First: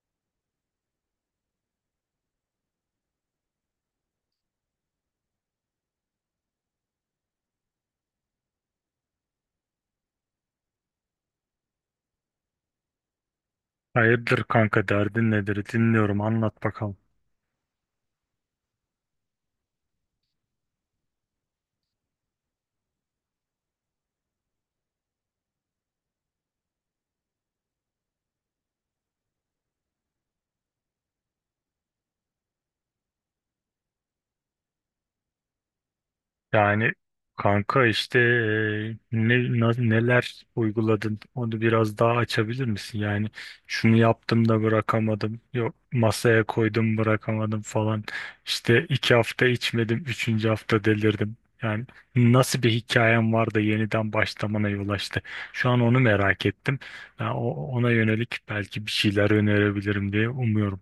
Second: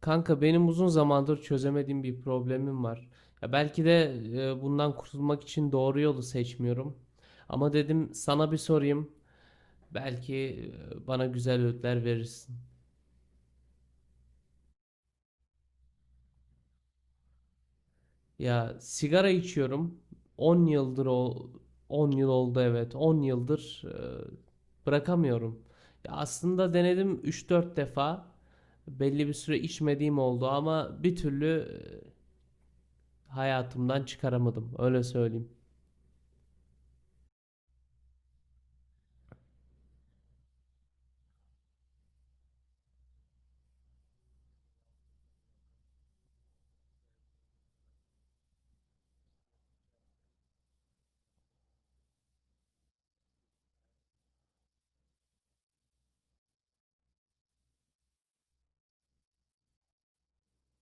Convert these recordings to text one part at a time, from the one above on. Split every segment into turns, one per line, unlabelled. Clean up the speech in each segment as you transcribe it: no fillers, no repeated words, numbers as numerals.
Kanka benim uzun zamandır çözemediğim bir problemim var. Ya belki de bundan kurtulmak için doğru yolu seçmiyorum. Ama dedim sana bir sorayım. Belki bana güzel öğütler verirsin.
Hayırdır kanka, derdin nedir, dinliyorum, anlat bakalım.
Ya sigara içiyorum. 10 yıldır o 10 yıl oldu, evet. 10 yıldır bırakamıyorum. Ya aslında denedim 3-4 defa. Belli bir süre içmediğim oldu ama bir türlü hayatımdan çıkaramadım. Öyle söyleyeyim.
Yani kanka işte neler uyguladın, onu biraz daha açabilir misin? Yani şunu yaptım da bırakamadım, yok masaya koydum bırakamadım falan. İşte 2 hafta içmedim, üçüncü hafta delirdim. Yani nasıl bir hikayem var da yeniden başlamana yol açtı? Şu an onu merak ettim. Ben ona yönelik belki bir şeyler önerebilirim diye umuyorum.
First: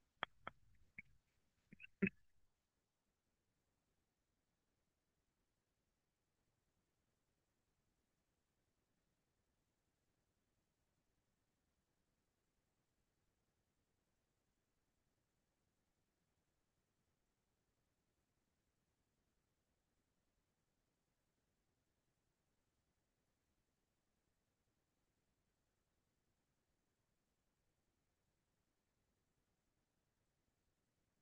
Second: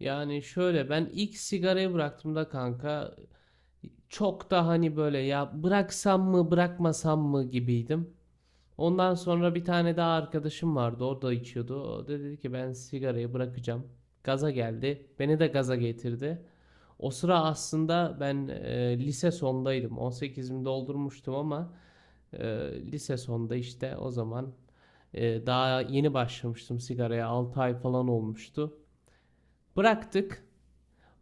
Yani şöyle, ben ilk sigarayı bıraktığımda kanka çok da hani böyle ya bıraksam mı bırakmasam mı gibiydim. Ondan sonra bir tane daha arkadaşım vardı, o da içiyordu. O da dedi ki ben sigarayı bırakacağım. Gaza geldi. Beni de gaza getirdi. O sıra aslında ben lise sondaydım. 18'imi doldurmuştum ama e, lise sonda işte o zaman daha yeni başlamıştım sigaraya. 6 ay falan olmuştu. Bıraktık.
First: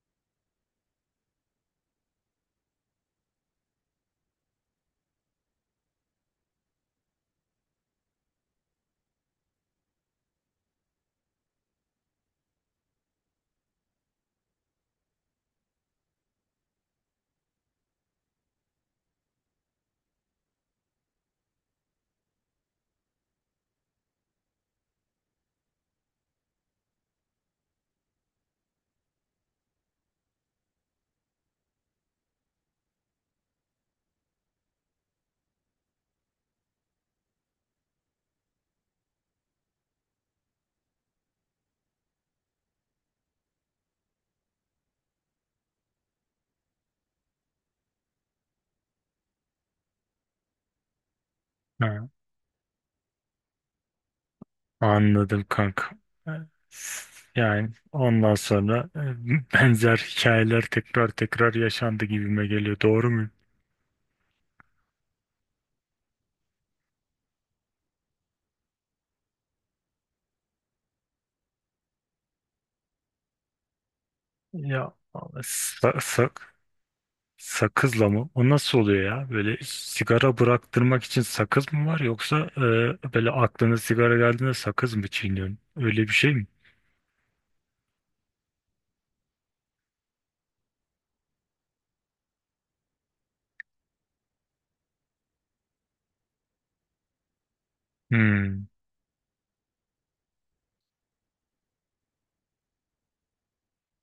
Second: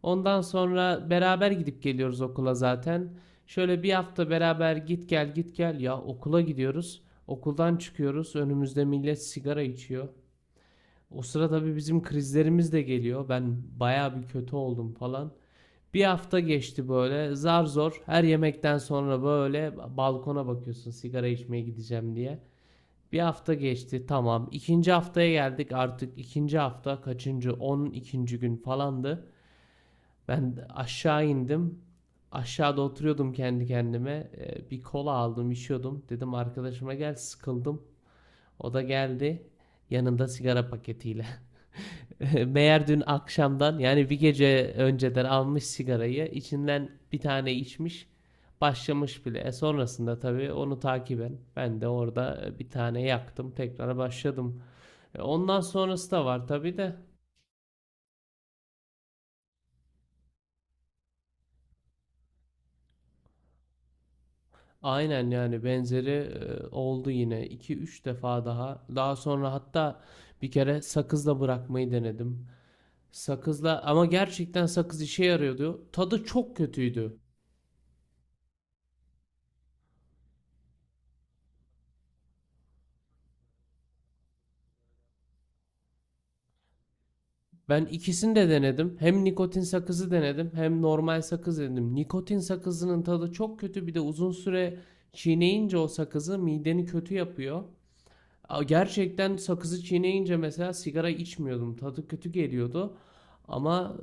Ondan sonra beraber gidip geliyoruz okula zaten. Şöyle bir hafta beraber git gel git gel, ya okula gidiyoruz. Okuldan çıkıyoruz. Önümüzde millet sigara içiyor. O sıra tabii bizim krizlerimiz de geliyor. Ben bayağı bir kötü oldum falan. Bir hafta geçti böyle zar zor, her yemekten sonra böyle balkona bakıyorsun sigara içmeye gideceğim diye. Bir hafta geçti, tamam. İkinci haftaya geldik, artık ikinci hafta kaçıncı, on ikinci gün falandı. Ben aşağı indim. Aşağıda oturuyordum kendi kendime. Bir kola aldım, içiyordum. Dedim arkadaşıma gel, sıkıldım. O da geldi. Yanında sigara paketiyle. Meğer dün akşamdan, yani bir gece önceden almış sigarayı. İçinden bir tane içmiş. Başlamış bile. E sonrasında tabii onu takiben ben de
Ha,
orada bir tane yaktım. Tekrar başladım. E
anladım
ondan
kanka.
sonrası da var tabii de.
Yani ondan sonra benzer hikayeler tekrar tekrar yaşandı gibime geliyor. Doğru mu?
Aynen, yani benzeri oldu yine iki üç defa daha. Daha sonra hatta bir kere sakızla bırakmayı denedim. Sakızla, ama gerçekten
Ya,
sakız işe yarıyordu.
sa-
Tadı
sa-
çok kötüydü.
sakızla mı? O nasıl oluyor ya? Böyle sigara bıraktırmak için sakız mı var, yoksa böyle aklına sigara geldiğinde sakız mı çiğniyorsun? Öyle bir şey mi?
Ben ikisini de denedim. Hem nikotin sakızı denedim hem normal sakız denedim. Nikotin sakızının tadı çok kötü. Bir de uzun süre çiğneyince o sakızı mideni kötü yapıyor.
Hmm.
Gerçekten sakızı çiğneyince mesela sigara içmiyordum. Tadı kötü geliyordu. Ama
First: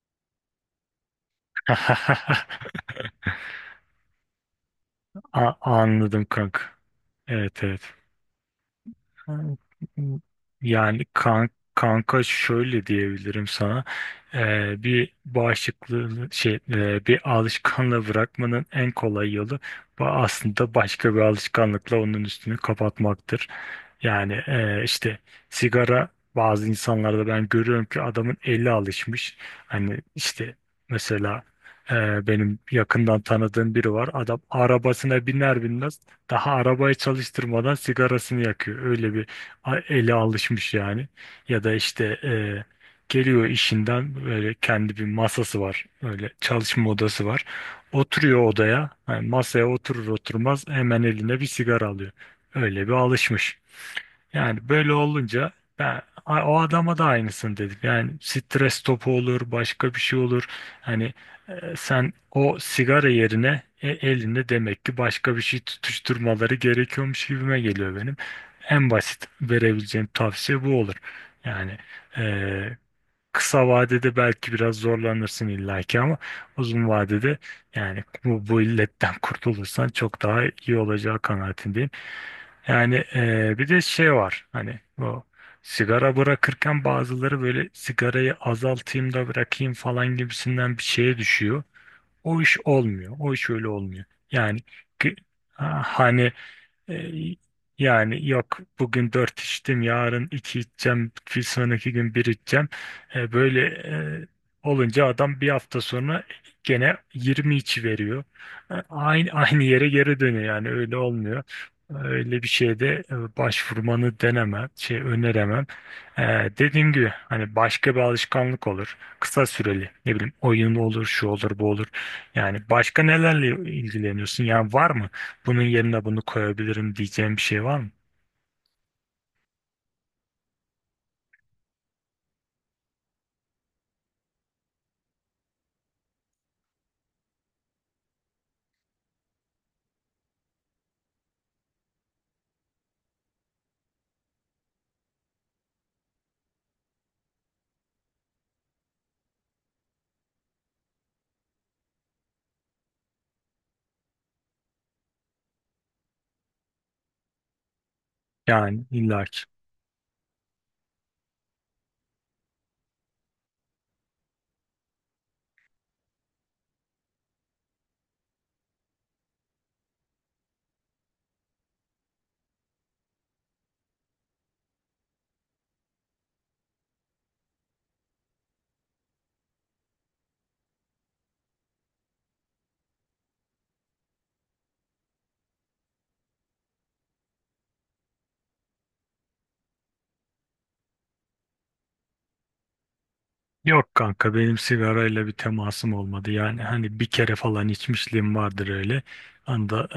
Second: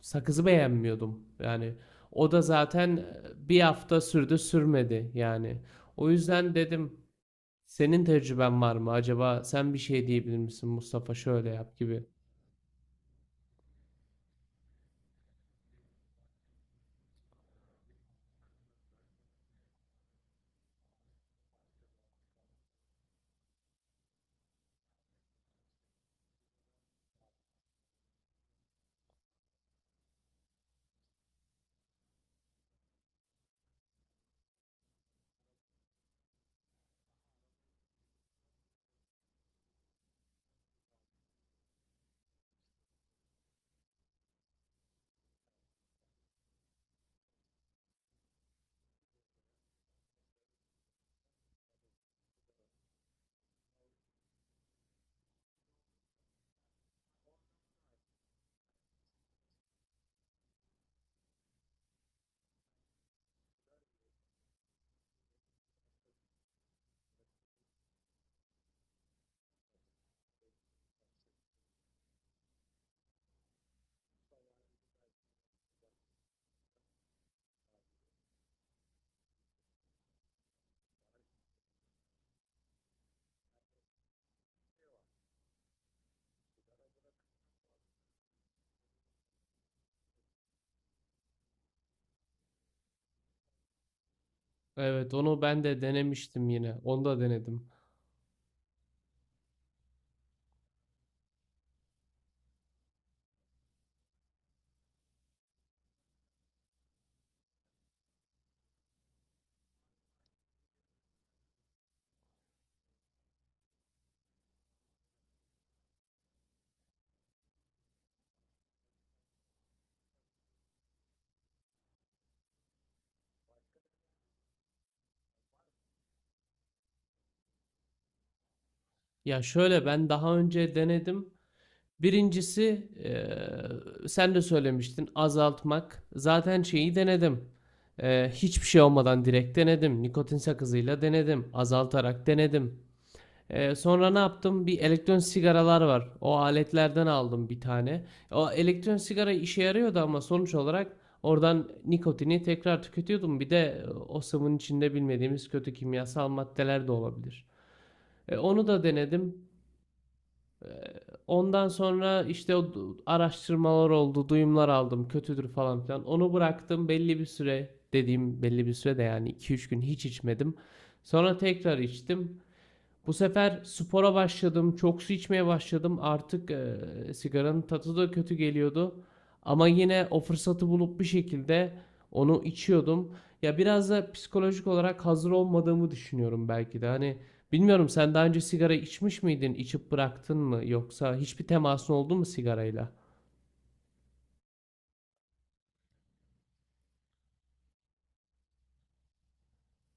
sakızı beğenmiyordum. Yani o da zaten bir hafta sürdü sürmedi yani. O
Anladım
yüzden
kanka.
dedim,
Evet, evet.
senin tecrüben var mı acaba,
Hmm.
sen bir şey diyebilir misin
Yani
Mustafa, şöyle yap gibi.
kanka şöyle diyebilirim sana. Bir bağışıklığı şey e, Bir alışkanlığı bırakmanın en kolay yolu aslında başka bir alışkanlıkla onun üstünü kapatmaktır. Yani işte sigara, bazı insanlarda ben görüyorum ki adamın eli alışmış. Hani işte mesela benim yakından tanıdığım biri var, adam arabasına biner binmez daha arabayı çalıştırmadan sigarasını yakıyor. Öyle bir ele alışmış yani. Ya da işte geliyor işinden, böyle kendi bir masası var. Öyle çalışma odası var. Oturuyor odaya. Yani masaya oturur oturmaz hemen eline bir sigara alıyor. Öyle bir alışmış. Yani böyle olunca ben o adama da aynısını dedim. Yani stres topu olur, başka bir şey olur. Hani sen o sigara yerine, elinde demek ki başka bir şey tutuşturmaları gerekiyormuş gibime geliyor benim. En basit verebileceğim tavsiye bu olur. Yani e, kısa vadede belki biraz zorlanırsın illaki ama uzun vadede, yani bu illetten kurtulursan çok daha iyi olacağı kanaatindeyim. Yani bir de şey var, hani o sigara bırakırken bazıları böyle sigarayı azaltayım da bırakayım falan gibisinden bir şeye düşüyor. O iş olmuyor. O iş öyle olmuyor. Yani
Evet,
ki-
onu ben de
hani
denemiştim, yine
e,
onu da denedim.
yani yok, bugün dört içtim, yarın iki içeceğim, bir sonraki gün bir içeceğim. Böyle olunca adam bir hafta sonra gene 20 içi veriyor. Aynı aynı yere geri dönüyor yani, öyle olmuyor. Öyle bir şeyde başvurmanı denemem, şey öneremem. E, Dediğim gibi hani başka bir alışkanlık olur. Kısa süreli ne bileyim, oyun olur, şu olur, bu olur. Yani başka nelerle ilgileniyorsun? Yani var mı? Bunun yerine bunu koyabilirim diyeceğim bir şey var mı?
Ya şöyle, ben daha önce denedim. Birincisi sen de söylemiştin azaltmak. Zaten şeyi denedim. Hiçbir şey olmadan direkt denedim. Nikotin sakızıyla denedim. Azaltarak denedim. Sonra ne yaptım? Bir elektron sigaralar var. O aletlerden aldım bir tane. O elektron sigara işe yarıyordu ama sonuç olarak oradan nikotini tekrar tüketiyordum. Bir de o sıvının içinde bilmediğimiz kötü kimyasal maddeler de olabilir. Onu da
Yani illaki.
denedim. Ondan sonra işte araştırmalar oldu, duyumlar aldım, kötüdür falan filan. Onu bıraktım belli bir süre, dediğim belli bir süre de yani iki üç gün hiç içmedim. Sonra tekrar içtim. Bu sefer spora başladım, çok su içmeye başladım. Artık sigaranın tadı da kötü geliyordu. Ama yine o fırsatı bulup bir şekilde onu içiyordum. Ya biraz da psikolojik olarak hazır olmadığımı düşünüyorum belki de. Hani bilmiyorum, sen daha önce sigara içmiş miydin, içip bıraktın mı, yoksa hiçbir temasın oldu mu sigarayla?
Yok kanka, benim sigarayla bir temasım olmadı. Yani hani bir kere falan içmişliğim vardır öyle. Anda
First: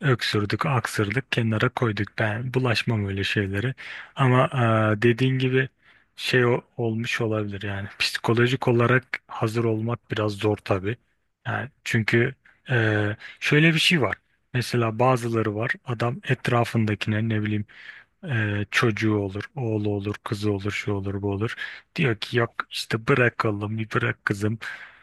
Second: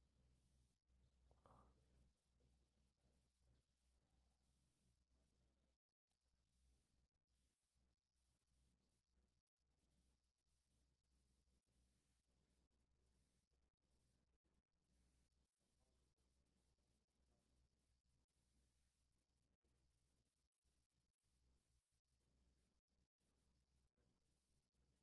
öksürdük, aksırdık, kenara koyduk. Ben bulaşmam öyle şeylere. Ama dediğin gibi olmuş olabilir yani. Psikolojik olarak hazır olmak biraz zor tabii. Yani çünkü e, şöyle bir şey var. Mesela bazıları var. Adam etrafındakine ne bileyim, çocuğu olur, oğlu olur, kızı olur, şu olur, bu olur. Diyor ki yok işte bırak oğlum, bir bırak kızım.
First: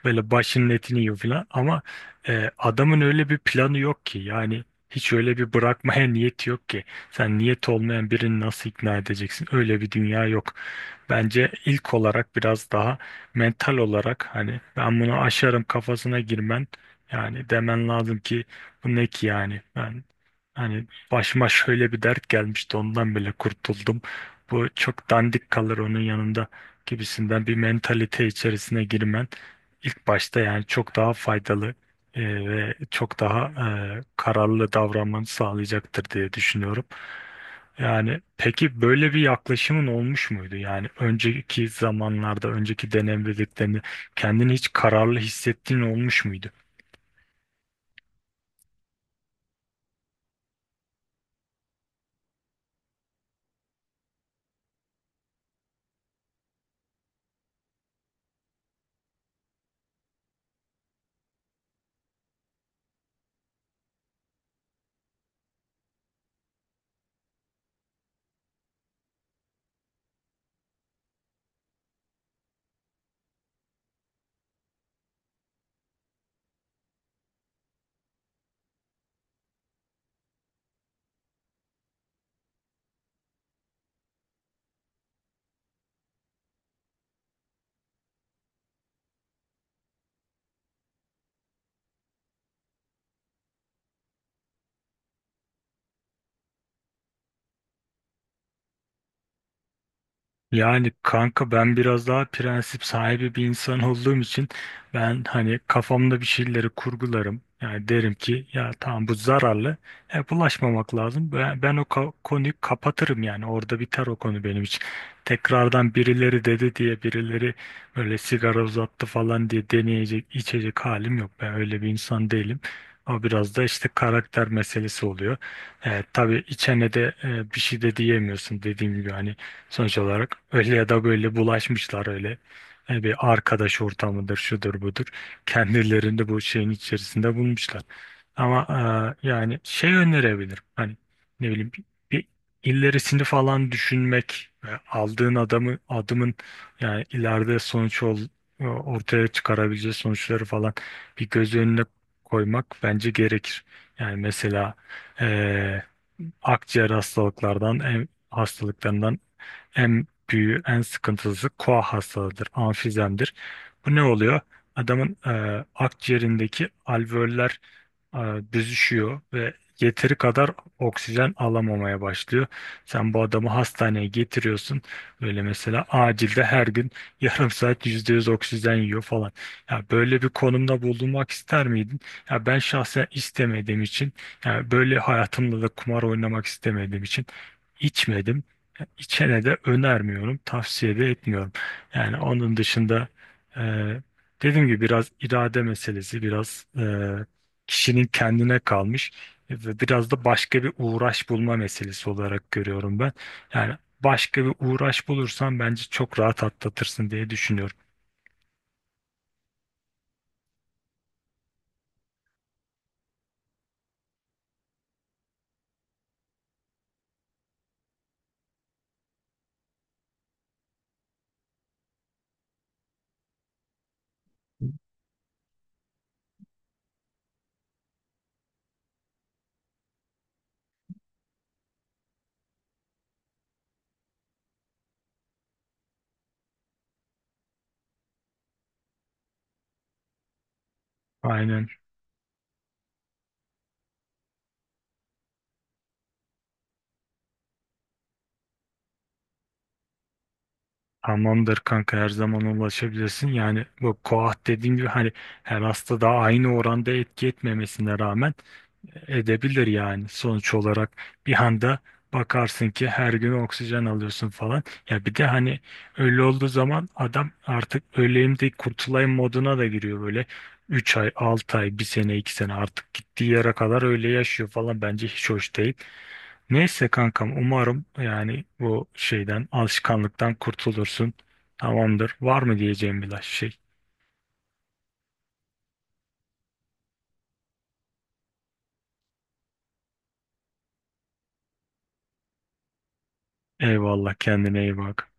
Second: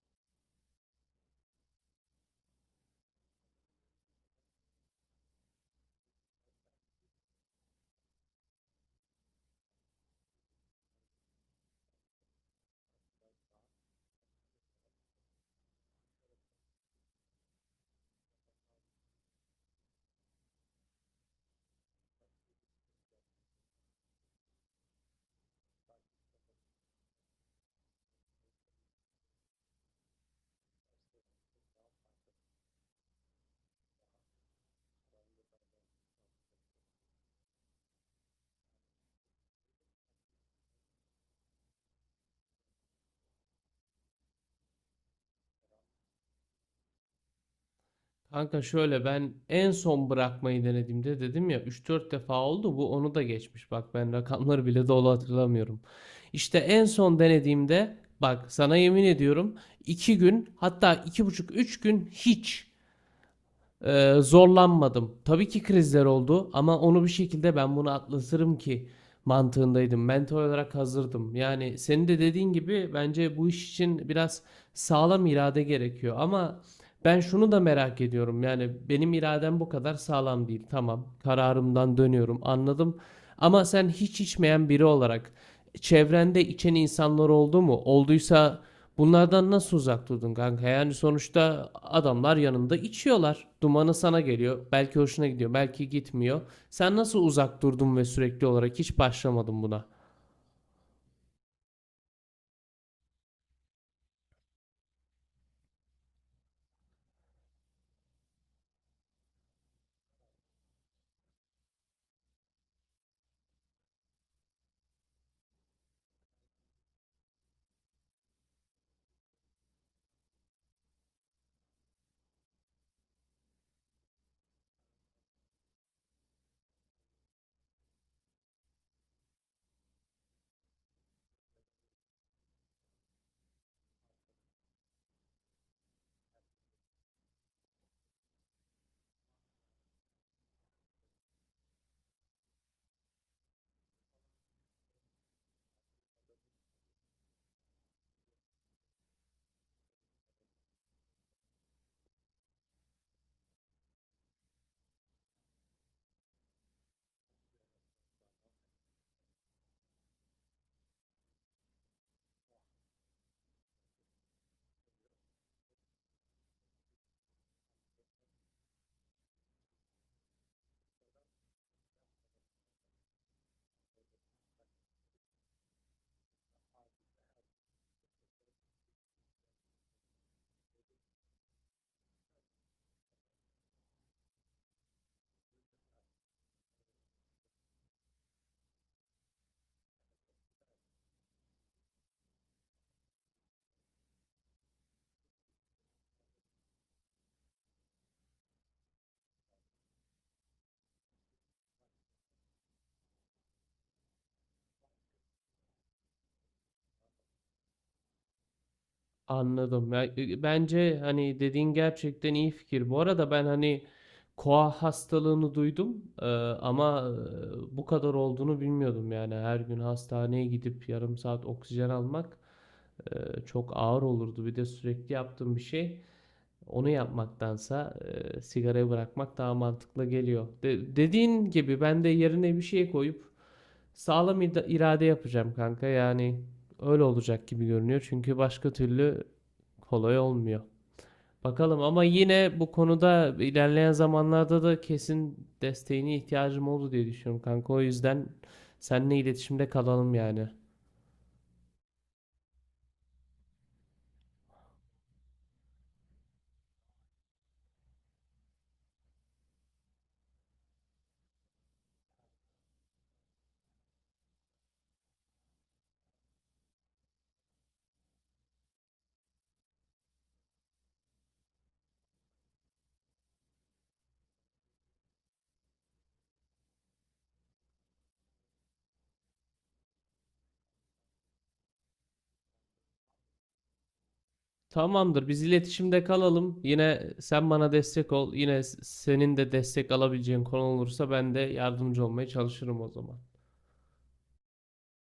Böyle başının etini yiyor falan. Ama adamın öyle bir planı yok ki. Yani hiç öyle bir bırakmaya niyeti yok ki. Sen niyet olmayan birini nasıl ikna edeceksin? Öyle bir dünya yok. Bence ilk olarak biraz daha mental olarak, hani ben bunu aşarım kafasına girmen, yani demen lazım ki bu ne ki, yani ben hani başıma şöyle bir dert gelmişti, ondan bile kurtuldum. Bu çok dandik kalır onun yanında gibisinden bir mentalite içerisine girmen ilk başta yani çok daha faydalı ve çok daha kararlı davranmanı sağlayacaktır diye düşünüyorum. Yani peki böyle bir yaklaşımın olmuş muydu? Yani önceki zamanlarda, önceki deneyimlediklerini, kendini hiç kararlı hissettiğin olmuş muydu?
Kanka şöyle, ben en son bırakmayı denediğimde dedim ya üç dört defa oldu, bu onu da geçmiş. Bak, ben rakamları bile dolu hatırlamıyorum. İşte en son denediğimde, bak sana yemin ediyorum, 2 gün, hatta iki buçuk üç gün hiç. Zorlanmadım. Tabii ki krizler oldu ama onu bir şekilde ben bunu atlatırım ki mantığındaydım. Mentor olarak hazırdım. Yani senin de dediğin gibi bence bu iş için biraz sağlam irade gerekiyor. Ama ben şunu da merak ediyorum. Yani benim iradem bu kadar sağlam değil. Tamam, kararımdan dönüyorum. Anladım. Ama sen hiç içmeyen biri olarak çevrende içen insanlar oldu mu? Olduysa bunlardan nasıl uzak durdun kanka? Yani sonuçta adamlar yanında içiyorlar. Dumanı sana geliyor. Belki hoşuna gidiyor, belki gitmiyor. Sen nasıl uzak durdun ve sürekli olarak hiç başlamadın buna?
Yani kanka ben biraz daha prensip sahibi bir insan olduğum için ben hani kafamda bir şeyleri kurgularım. Yani derim ki ya tamam bu zararlı. Bulaşmamak lazım. Ben o konuyu kapatırım yani. Orada biter o konu benim için. Tekrardan birileri dedi diye, birileri böyle sigara uzattı falan diye deneyecek, içecek halim yok. Ben öyle bir insan değilim. O biraz da işte karakter meselesi oluyor. Tabii içene de bir şey de diyemiyorsun, dediğim gibi hani sonuç olarak öyle ya da böyle bulaşmışlar öyle. Yani bir arkadaş ortamıdır, şudur budur. Kendilerini bu şeyin içerisinde bulmuşlar. Ama yani şey önerebilirim. Hani ne bileyim, bir ilerisini falan düşünmek ve aldığın adamı adımın, yani ileride ortaya çıkarabileceği sonuçları falan bir göz önüne koymak bence gerekir. Yani mesela e, akciğer hastalıklardan hastalıklarından en büyüğü, en sıkıntılısı koa hastalığıdır, amfizemdir. Bu ne oluyor? Adamın akciğerindeki alveoller e, büzüşüyor ve yeteri kadar oksijen alamamaya başlıyor. Sen bu adamı hastaneye getiriyorsun. Böyle mesela acilde her gün yarım saat %100 oksijen yiyor falan. Ya böyle bir konumda bulunmak ister miydin? Ya ben şahsen istemediğim için, ya böyle hayatımda da kumar oynamak istemediğim için içmedim. İçene de önermiyorum, tavsiye de etmiyorum. Yani onun dışında e, dediğim gibi biraz irade meselesi, biraz kişinin kendine kalmış ve biraz da başka bir uğraş bulma meselesi olarak görüyorum ben. Yani başka bir uğraş bulursan bence çok rahat atlatırsın diye düşünüyorum.
Anladım. Ya, bence hani dediğin gerçekten iyi fikir. Bu arada ben hani koa hastalığını duydum, ama bu kadar olduğunu bilmiyordum yani. Her gün hastaneye gidip yarım saat oksijen almak çok ağır olurdu. Bir de sürekli yaptığım bir şey. Onu yapmaktansa sigarayı bırakmak daha mantıklı geliyor. Dediğin gibi ben de yerine bir şey koyup sağlam irade yapacağım kanka. Yani öyle olacak gibi görünüyor. Çünkü başka türlü kolay olmuyor.
Aynen.
Bakalım, ama yine bu konuda ilerleyen zamanlarda da kesin desteğine ihtiyacım oldu diye düşünüyorum kanka. O yüzden seninle iletişimde kalalım yani.
Tamamdır kanka, her zaman ulaşabilirsin. Yani bu koah, dediğim gibi hani, her hastada aynı oranda etki etmemesine rağmen edebilir yani. Sonuç olarak bir anda bakarsın ki her gün oksijen alıyorsun falan. Ya bir de hani öyle olduğu zaman adam artık öleyim de kurtulayım moduna da giriyor böyle. 3 ay, 6 ay, bir sene, 2 sene, artık gittiği yere kadar öyle yaşıyor falan, bence hiç hoş değil. Neyse kankam, umarım yani bu şeyden, alışkanlıktan kurtulursun. Tamamdır. Var mı diyeceğim bir şey?
Tamamdır. Biz iletişimde kalalım. Yine sen bana destek ol. Yine senin de destek alabileceğin konu olursa ben de yardımcı olmaya çalışırım o zaman.
Eyvallah, kendine iyi bak.